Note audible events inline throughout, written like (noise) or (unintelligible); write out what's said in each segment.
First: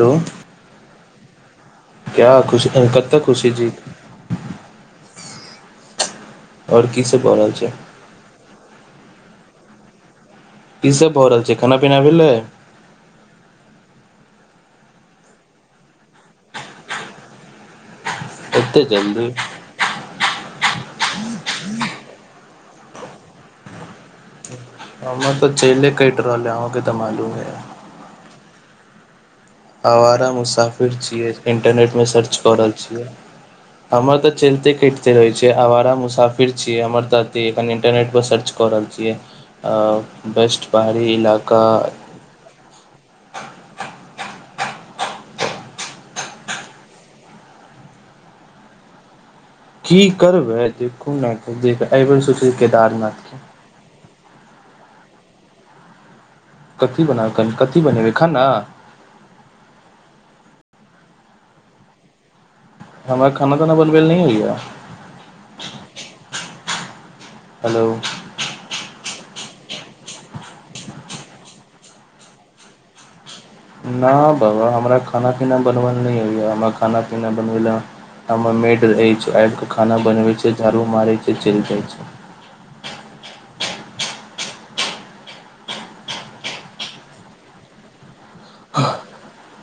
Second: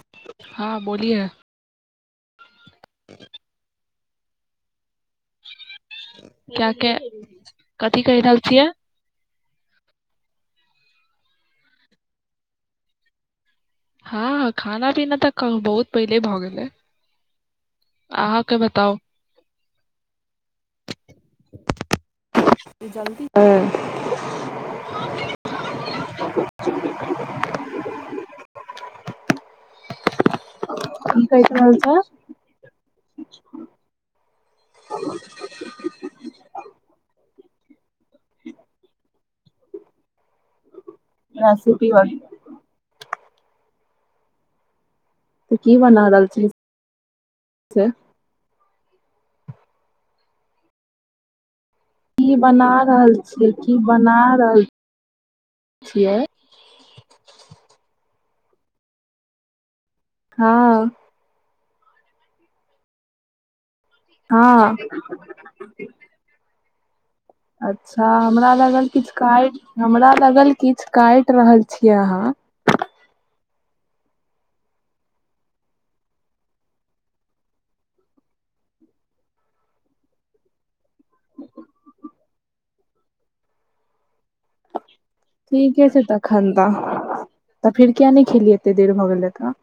Hello हाँ बोलिए क्या खुशी कत खुशी छी (inaudible) आओर की सब भ रहल छै की कहि रहल छियै की सब भऽ रहल छै खाना पीना भेलै हँ खाना पीना तऽ बहुत पहिले भऽ गेलै अहाँके एते बताउ जल्दी जल्द ह (inaudible) हमर तऽ चेले कटि रहल है अहूँके तऽ मालूमे अय आवारा मुसाफ (unintelligible) की छियै कहि रहल छै इंटरनेट में सर्च कर रहल छियै हमर तऽ चलिते कटिते रहै छै आवारा मुसाफिर छीयै हमर दती (unintelligible) एखन इंटरनेट पर सर्च कर रहल छियै अ बेस्ट पहाड़ी इलाका रेसिपी वगैरह। तऽ की बना दालचिली (unintelligible) (inaudible) की करबै देखू ने एहिबेर की सोच बना रहल केदारनाथ के छियै की बना रहल छियै कथी बनाउ कथी बनेबै खाना हँ हमरा खाना ताना बलबैल नहि होइए हँ हेलो अच्छा हमरा लगल किछ काइट हमरा लगल किछ काइट रहल छीयै अहां ना बाबा हमरा खाना पीना बनबल नहि होइए हमरा खाना पीना बनबै ल (unintelligible) हमर मेड रहै छै आबि के खाना बनवै छै झाड़ू मारै छै चलि जाय छै ठीके छै तखन तऽ तखनि फेर किया नहि खेलियै एते देर भऽ गेलै तऽ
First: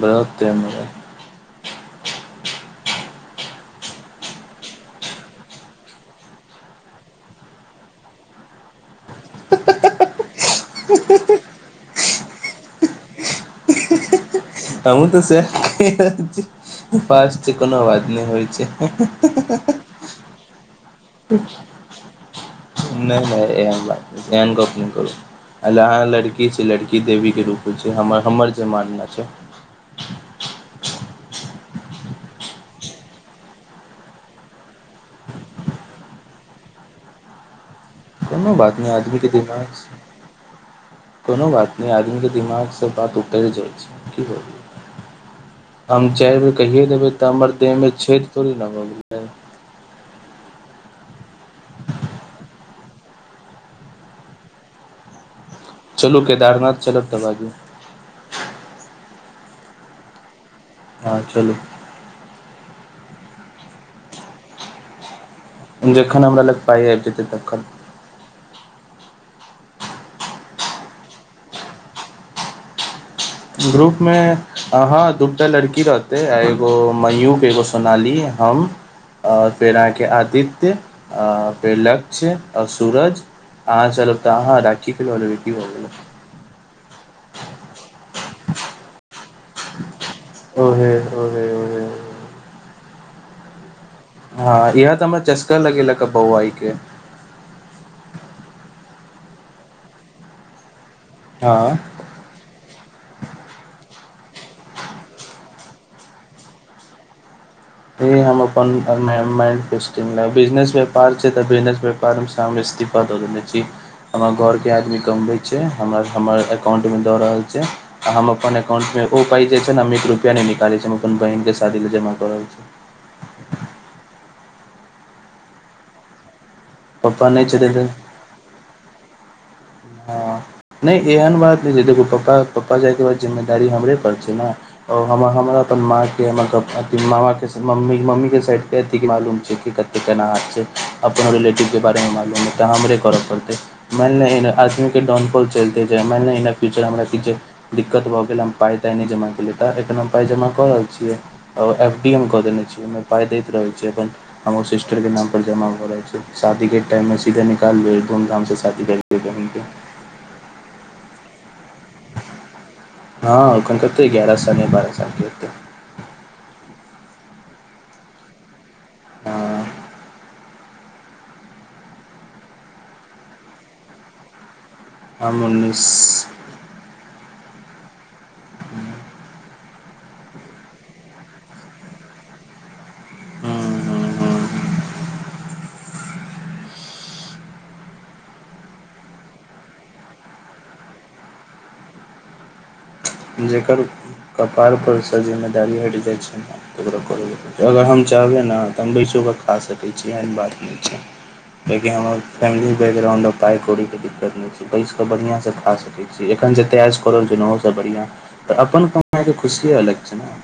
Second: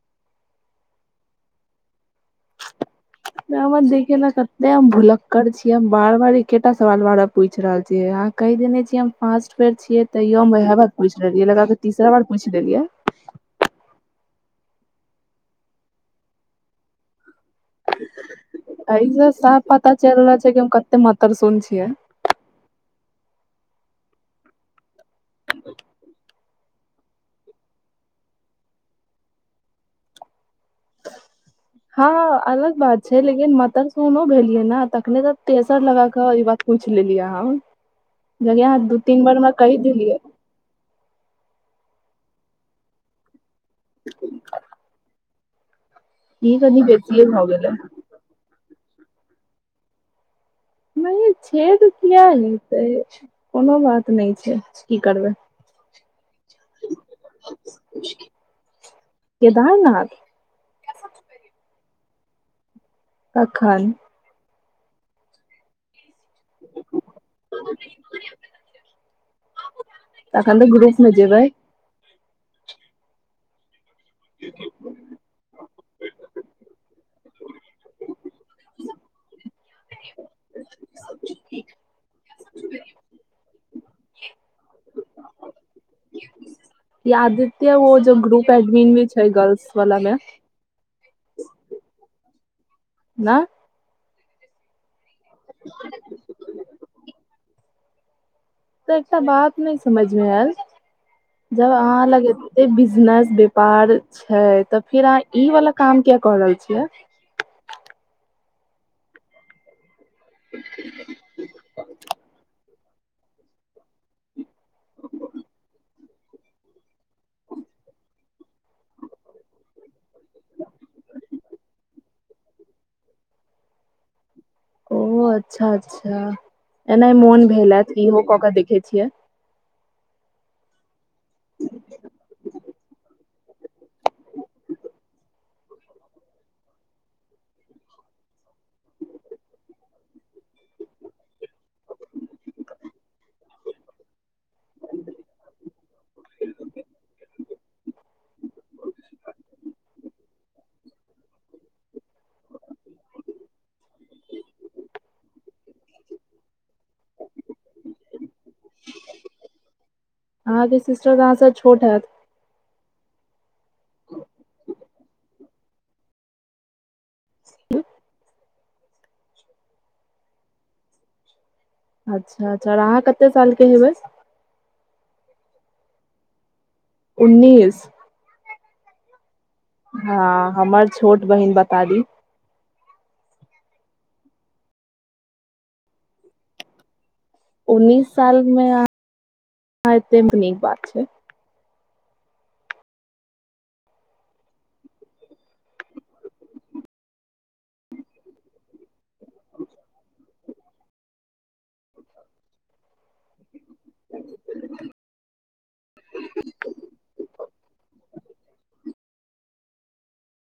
व्रत अय हमरा (unintelligible) देखीयौ न कते हम भुलक्कर छीयै हम बार बार एकेटा सवाल बार पूछ रहल छीयै यार कहि देने छियै हम फास्ट बेर छियै तैयो हम वएह बार पूछि लेलियै अइ लगाके तीसरा बार पूछि लेलियै हमू तऽ सएह कहि रहल छीयै उपास छै कोनो बात नहि होइ एहि छै (unintelligible) त सुन छियै नहि नहि एहन गप नहि कहु अहाँ लड़की छी लड़की देवी के रूप होय छै हमर जे मानना छै (inaudible) (unintelligible) हँ अलग बात छै लेकिन मतसुन्नो भेलियै ने तखने तऽ तेसर लगाक बात पूछ लेलियै कोनो बात हम नहि दू आदमी तीन के बार हमरा कहि दिमाग दियै कोनो बात नहि आदमीके दिमागसँ बात उतरि जाइ हम चारि बेर ई कनि कहि देबै बेसिये तऽ भऽ हमर गेलै देह मे छे तोरी लब गेलै (unintelligible) नहि छेद किया हेतै कोनो बात नहि छै की करबै चलू केदारनाथ चलबऽ तऽ बाजू केदारनाथ अहाँ चलू अखन जेखन हमरा लग पाइ आबि जेतै तखन। तखन तऽ ग्रुप मे जेबै। ग्रुप मे आ हॅं दू टा लड़की रहत। आ इ एगो मयू के एगो सोनाली हम आओर फेर अहाँके आदित्य, आ फेर लक्ष्य, आ सूरज अहाँ चलब तऽ अहाँ राखी के लऽ लेबै की भ गेलै। इ आदित्य वो जे ग्रुप एडमिन मे छै गर्ल्स बला मे, ओहे ओहे ओहे नहि, हँ इहेए तऽ हमरा चस्का लगेलकए बौआइ के। तऽ एकटा बात नहि समझ मे आयल जब हँ अहाँ लग ई बिजनेस व्यापार छै, तऽ फिर अहाँ ई वाला काम किया क रहल छियै? इ हम अपन माइंड - माइंड से बिजनेस व्यापार छै तऽ बिजनेस व्यापार से हम इस्तीफा दऽ देने छी। हमर घर के आदमी कमबैय छै हमरा हमर अकाउंट मे दऽ रहल छै। आ हम अपन अकाउंट मे ओ पाइ जे छै ने हम एक रुपया नहि निकालै छी हम अपन बहिनक के शादी लए जमा क रहल छी। ओ अच्छा - अच्छा एनाहि पप्पा मोन नहि छथिन भेल हें तऽ त इहो क‌ऽ के देखै छियै। हँ नहि एहन बात नहि छै देखू पापा पप्पा जायके बाद जिम्मेदारी हमरे पर छै ने। हम हमर अपन माँ के हमर पप्पा के मामा के, से मम्मी- मम्मी के साइड क अथी के मालूम छै कि कत केना हइ छै अपनो रिलेटिव के बारेमे मालूम हइ तऽ हमरे करऽ पड़तै। मानि लही ने असली के डॉनपोल चलिते जे मानि लही ने फ्यूचर हमर दिक्कत भऽ गेल हम पाइ ताइ नहि जमा केलियै तऽ एखन हम पाइ जमा कऽ रहल छियै। एफ डी एम कऽ देने छी हम ओ पाय दैत रहै छै अपन हमर सिस्टर के नाम पर जमा भ रहल छै। शादी के टाइम मे सीधे निकाल लेब धूमधाम से शादी कर अहाँ के सिस्टर त अहाँं छोट हेएत? हँ ओकन कते ग्यारह साल या बारह सालके होतै। ह हँ अच्छा अच्छा आर अहाँ कते साल के हेबै? हम उन्नीस उन्नीस? ह हँ हमर छोट बहिन बतारी। हॅं, हॅं, हॅं, हॅं, उन्नीस साल मे (unintelligible) नीक बात छै। जकर कपार पर सँ जिम्मेदारी हटि जाइ छै। अगर हम चाहबै ने तऽ हम बैसो के खा सकै छी एहन बात नहि छै लेकिन हमर फैमिली बैकग्राउंड पाय कौड़ी के दिक्कत नै छै बैस क बढ़ियां से खा सकै छी एखन जते ऐस क रहल छी न ओहो से बढ़ियां तऽ अपन कमाई के खुशिये अलग छै ने।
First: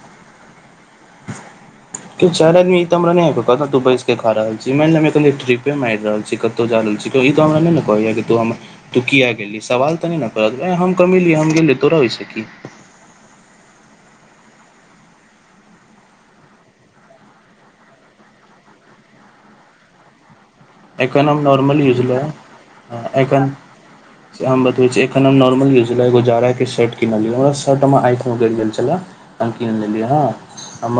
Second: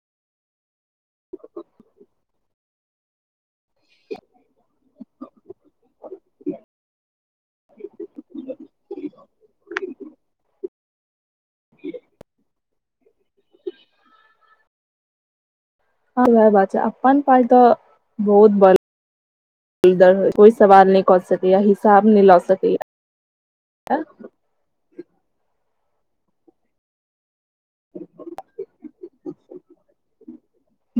तीन चार आदमी त हमरा नहि कतऽ तू बैस के खा रहल छी मान लिय हम कनी ट्रीपे मारि रहल छी कतहु जा रहल छी कोइ ई तऽ हमरा नहि ने कहैये कि तू हमर तू किया गेलही सवाल तऽ नहि ने करत, एंह हम कमेलियै हम गेलियै तोरा ओहिसे की। हँ वएह बात छै अपन पाइ तऽ बहुत बल होइ कोई सवाल नइ क एखन हम सकैया नॉर्मल यूज हिसाब लए नइ ल सकैया। एखन हम बतबे छी, एखन हम नॉर्मल यूज ला एगो जाड़ा के शर्ट किनलिए बस छठमा आठमा गि गेल छले त कीन लेलियै हँ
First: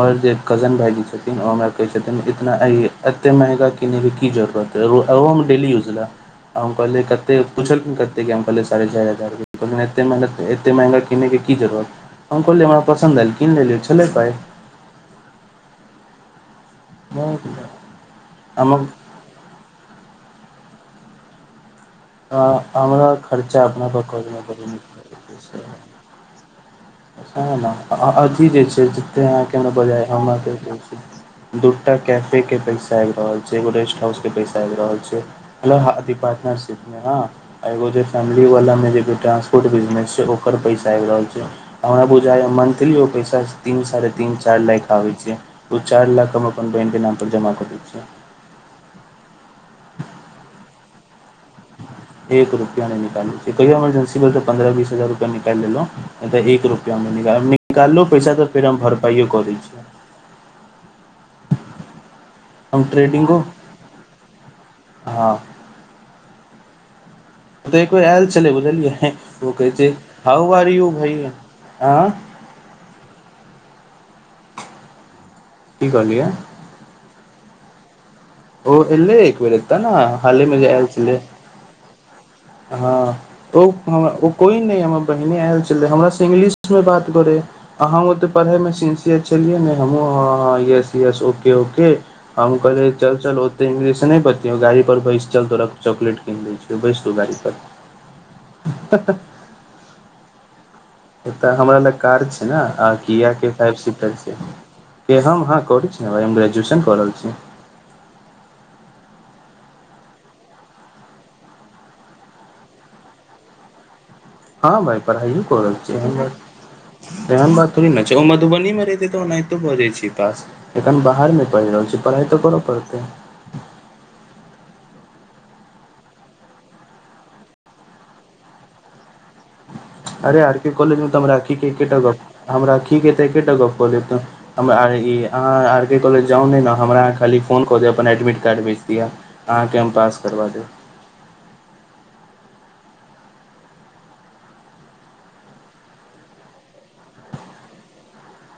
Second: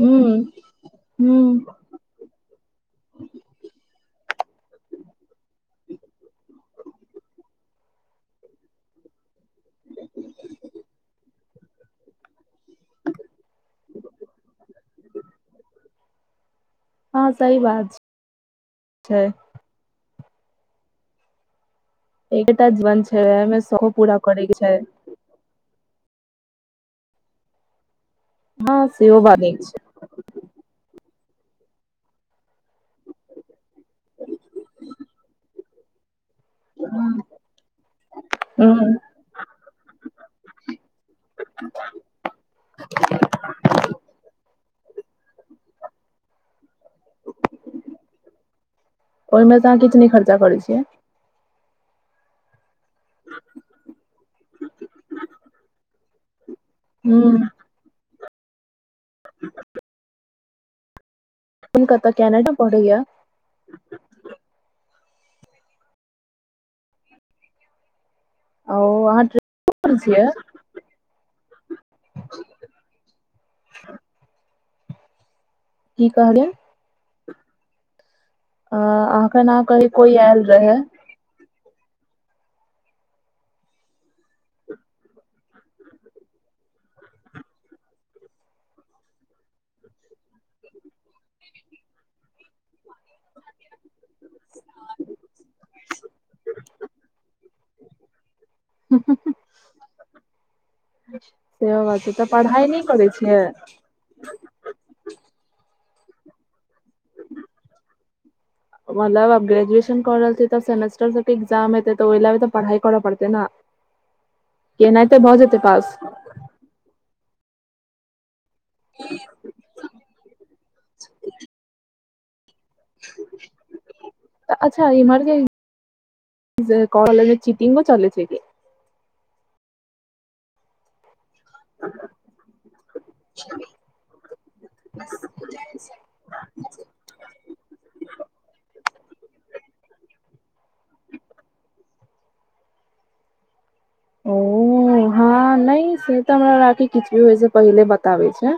हूं जे कजन भायजी छथिन ओ हमरा हूं कहे छथिन इतना एते महंगा किने के की जरूुरत ओहो में डेलीयुज ले हम कहले कते पुछलखिन कते हम कहले साढ़े चार हजार ए एते मंगा, एतै मंहगा किनै के की जरुरत हम कहलियै हमरा पसन्द आयल कीन लेलिय छलै पाइ ठ हँ सही बात छै, हमर छय। आ एकटा जीवन हमरा छै ओहिमे खर्चा अपना शौखो पर पूरा करि नै करे के करि छै ने न अ, अ ज की जे हँ छै सेहो जते बात अहाँके नीक हमरा छै बजए हमरा दूटा कैफे के पैसा आइब रहल छै, एगो रेस्ट हाउस के पैसा आइब रहल छै। हेलो आ अथी पार्टनरशिप में - हाॅं - आ एगो जे फैमिली बला में हूं जे दू टा फुड बिजनेस छैय, ओकर पैसा आयब रहल छैय। हमरा बुझाय य मंथलिओ पैसा तीन साढ़े तीन चाइर लाइक आबैय छैय। उ चाइर लाख हम अपन बहिन के नाम पर जमा क दै छिअ। ओय में त अहाँ किछ नैय खर्चा करै छियै। एक रुपया नै निकालै छियै, कहिओ मरजेंसी भेल त पन्द्रह बीस हजार रुपया निकायल लेलों। नै त एक रु हूं निकाललों पैसा त फेर हम भरपाइयो क दै छियै। (inaudible) अपन कतअ कैनाडो मेँ पढ़ै या (inaudible) हॅं त एक बेर आयल छलै आ बुझलियै, हें, अहाँ ओ कहै छै ट्रेन छियै हाउ आर यू भैंया आं कि कहलियै? ओ अ एलै एक अखन बेर अहाँ एत्तअ कही न, कोई हालेमें जे रहे आयल छलै। हँ ओ हं उ कोय नैय हमर बहिने आयल छलै हमरा स इंगलिस्ट में बात करैय। आ हम ओते पढ़ैय में सिंसियस छलियै ने हमहूँ हँ -हँ यस -यस ओके -ओके हम कहलियै चल -चल ओते इंग्लिश से नैय बतियाउ गाड़ी पर बैस चल तोरा चॉकलेट कीन दै छियौ बैस तू गाड़ी सर हूॅं- हूॅं -हूॅं- हूॅं एतऽ हमरा सेहो लग बात कार तऽ छै न पढ़ाइ नहि आ करै घिया छियै के फाइव सी। के हम हँ करै छी न भाय हम ग्रेजुएशन कऽ रहल छी। मतलब अब ग्रेजुएशन कऽ रहल छीयै तऽ सेमेस्टर सबके एग्जाम हतैऽ तऽ ओइ लए तऽ पढ़ाइ करऽ पड़तै न। हँ भाइ पढ़ाइयो कऽ रहल पास छीयै एहेन बात एहेन बात थोड़ी ने। ओ मधुबनी मे रहिते तऽ ओनाहितो भजाय छै पास एखन बाहर मे पढ़ि रहल छी। पढ़ाइ तऽ करऽ पड़तै। तऽ अच्छा इम्हरके। जे काॅलेज मे चीटिंगो चलै छै कि। अरे आर के कॉलज मे तऽ हम राखी केे एकेटा गप हम रखी के तऽ एकेटा गप कहलियए न। हम अहाँ आर, ई अहाँ आर के कॉलेज जाउ ने न हमरा खाली फोन कऽ देब अपन एडमिट कार्ड भेज दिअ। अहाँके हम पास करबा देब। ओ हाँ। हँ नई से तऽ हमरा राखि किछ भी होय पहिले बताबे छै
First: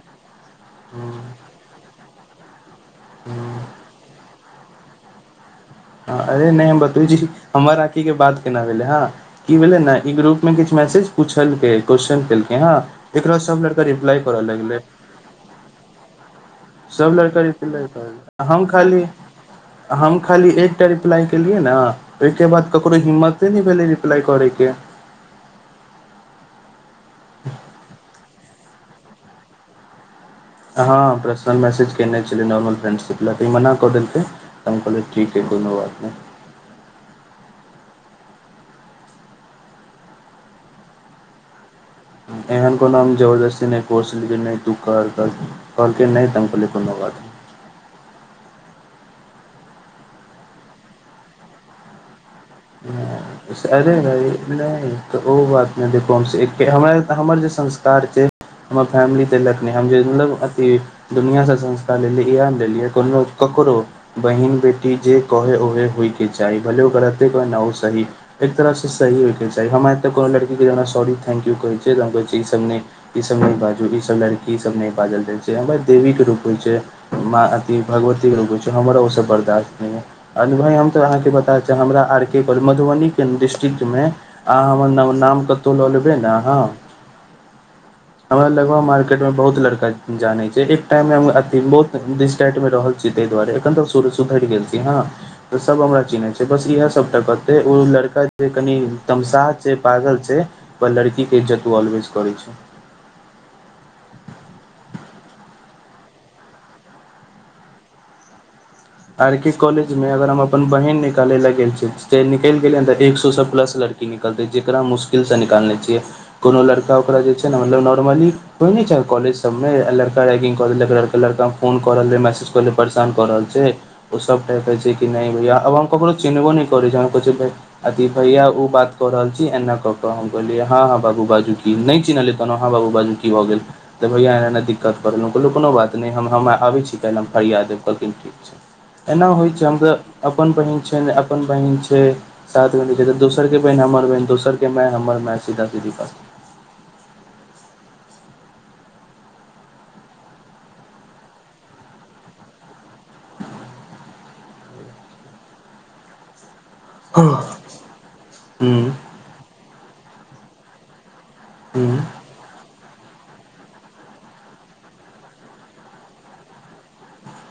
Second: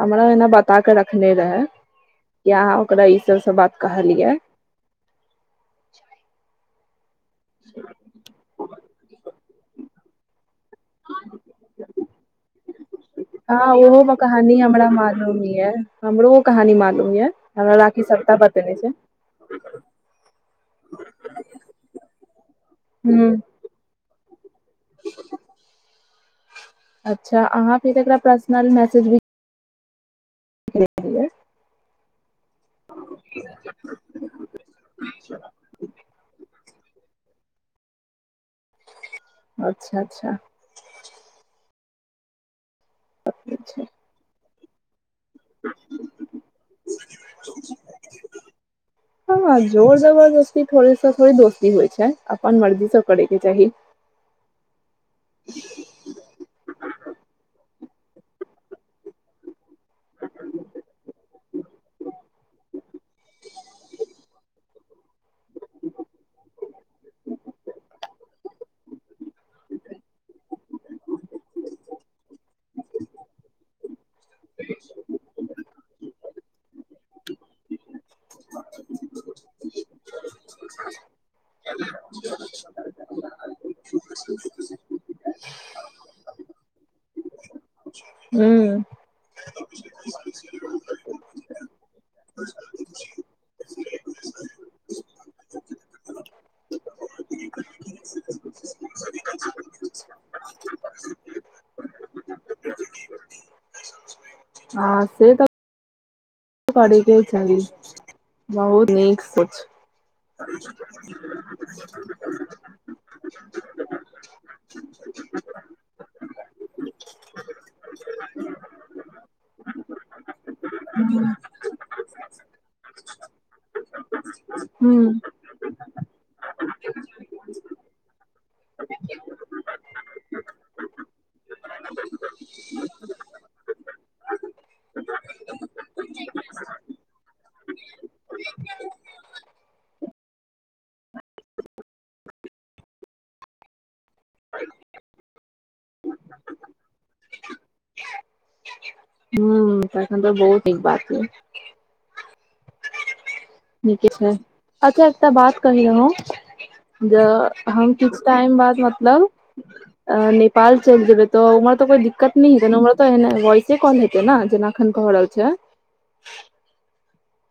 हमरा एना। बता के देब रखने रहेए कि अहाँ ओकरा ई सब स बात कहलियै। अरे नहि हम बतै छी। हमर आखी के बात केना भेले। ह क भेले। ने ई ग्रुप मे किछु मैसेज पूछलक क्वेश्चन केलके ह एकरा सब लड़का रिप्लाई करऽ लगले। मालूमी हिये, हमरो व कहानी म सब लड़का रिप्लाई कलके हम छै खाली हम खाली एकटा रिप्लाई केलियै ने ओहि के बाद ककरो हूँ हिम्मते ने रिप्लाइ करैके अच्छा अहाँ फेर एकरा पर्सनल मैसेज भी हँ केलियै पर्सनल मैसेज केने छलै। नॉर्मल फ्रेंडशिप लए तऽ ई मना कऽ देलकै। त हम कहिलाये ठीक है, कोनो बात नहि। अच्छा अच्छा एहन कोनोाम ठीक जबरदस्ती छै नहि को कि नहि तू कर-कर, करके नहि त हम कहलै कोनो बात हँ जोर जबरदस्ती थोड़े सा थोड़े दोस्ती होइ छै। अपन मर्जीसँ करैके चाही। (inaudible) नहि तऽ ओहो बात नहि देखू, हम हमर जे संस्कार छै। हमर फैमिली त (unintelligible) लगनी। हम जे मतलब अति। दुनआसँ संस्कार लेलियै। इहन लेलियै कोनो ककरो बहिन बेटी जे कहे ओहे होइके चाही भलो गलते नओ सही एक तरफ से सही होयके चाही हमरा ए कोनो लड़की के जे सॉरी थंकू कहै छै कह ई सब नहि ईसभ नहि बाजू ईसभ लड़कीसभ नहि बाजल जाइ छै, हम देवीे रूप होइ छै। मां अथ भगवतीे रूप हो छै हमरा ओहिसँ बर्दाश्त नहि य भाय हम तऽ अहाँके बता च हमरा र के कह मधुबनी के डिस्ट्रिक्ट मे अहाँ हमर न नाम कतो ले लेबे न अहां, अहा (unintelligible) मे बहुत लड़का जानै छै, एक टाइम मे हम अ (unintelligible) बहुटाइट रहल छी ताहि दुआरे एखन सुधरि गेल छी हां त सब हमरा चिन्है छै, बस इह सबटा कहते ओ लड़का जे कनि तमशाह छै, पागल छै। पर लड़की के जतू ऑलवेज करै छै। हँ से तऽ (unintelligible) कर बहुत नीक आर के सोच कॉलेज मे अगर हम अपन बहिन निकाले लए गेल छी। जे निकलि गेलै तऽ एक सएसँ प्लस लड़की निकलतै जेकरा मुश्किलसँ निकालने छियै। कोनो लड़का ओकरा जे छै ने मतलब नॉर्मली होइ नहि छै कॉेजमे लड़का रैगिंग क लड़का फोन कऽ रहलै, मैसेज करऽ रहल, परेशान कऽ रहल छै। ओ सब कहत छै, हूँ कि नहि भैया अ हम ककरो चिन्हबो नै कर छै कह अथी भैया ओ बात क रहल छी, एना कऽ कऽ, हम कहलिय। हँ हँ बाजू -बाजू की नहि कहलहु हँ बाबू बाजू की भऽ गेल? तऽ भैया एना -एना दिक्कत भ गैल, कहलहुँ कोनो बात नहि हम आबैत छी काल्हि हम फरिया देब, कहलखिन ठीक छै। एना होइत छै, हम त अपन बहिन छै ने अपन बहिन छै। साथ ग न दोसर के बहन हमर बहन, दोसर के माय हमर माय सीधा सीधी बात। हू तन (unintelligible) तऽ बहुतीक बात छै नीके छै, अच्छा एकटा बात कहि रहौ जे हम किछु टाइम हूँ बाद मतलब नेपाल चलि जेबै तऽ उमहर तऽ हूँ कोई दिक्कत नि हेते हमरा तो एने वॉइसे कॉल हेते ने जेना एखन कह रहल छै।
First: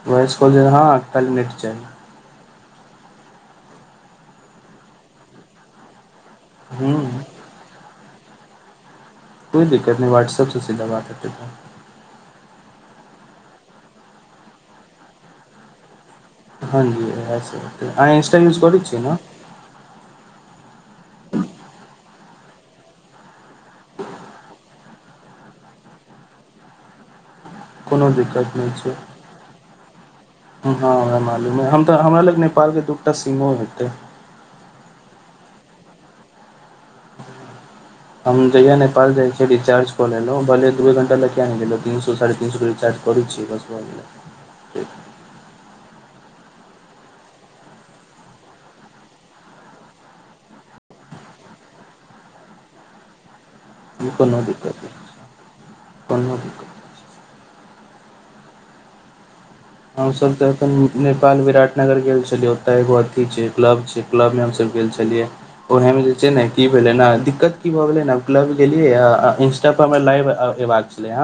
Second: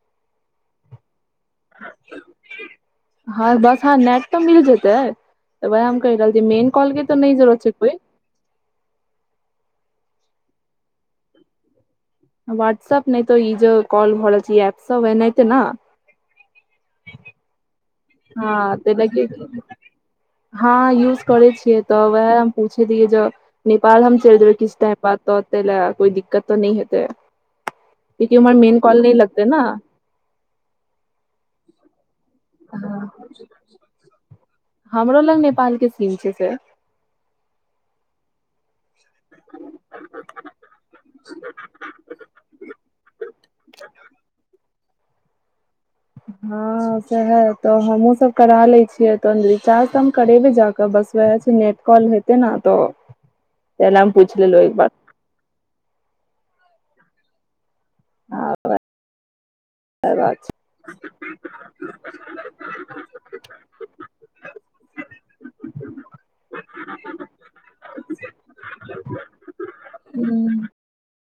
वॉइस कॉल जे हँ कालहि नेट चाहि। हँ बस हँ नेट तऽ मिल जेतै त वए कहि रहल छै मेन कॉल हूँ के त नहि जरूत छै कोइ। कोइ दिकत नहि व्हाट्सऐपसँ सीधा बात हेतै त व्हाट्सऐप नहि तऽ ई जे कॉल भ रहल छै ए ऐप सब पर एनाहिते ने। हँ जी इएह से हेतै अहाँ इंस्टा यूज हँ करैत ताहि छियै ने? लागी हँ यूज करै छियै तऽ वैह हम पूछैत रहियै जे नेपाल हम चलि जेबै किसी टाइम तै ले कोइ दिकत ते नै हेतै। कोनो कियाकि दिक्कत हमर नहि मेन छै कॉल नै लगतै न। हँ हमरा मालूम अछि, हमरा लग नेपालके दूटा सीमो हेतै। हमरो लग नेपाल के सीम छै से। हम जहिया नेपाल जाइ छी रिचार्ज क लेलहुं भले ही दूए घंटा किया ने गेलो तीन सो साढ़े तीन सौ के रिचार्ज करै छियै बस भ गेलै। (inaudible) ह सएह तऽ हमहुँ सब करा लै छियै तखन रिचार्ज तऽ हम करेबे जाके बस वैह छै नेट कॉल हेतै ने तऽ तै लए ई हम कोनो पूछि लेलहुँ एक दिकत बार नै छै, कोनो दिकत नै। आब। (inaudible) हम सब ते एखन नेपाल विराट नगर गेल छलियै ओतऽ एगो अथि छै क्लब छै। क्लबमे हमसब गेल छलियै, ओहे मे जे छै ने की भेलै ने दिकत की भऽ गेलै ने क्लब गेलियैये इंस्टा पर हमरा छै लाइव हूँ एबाक छले हन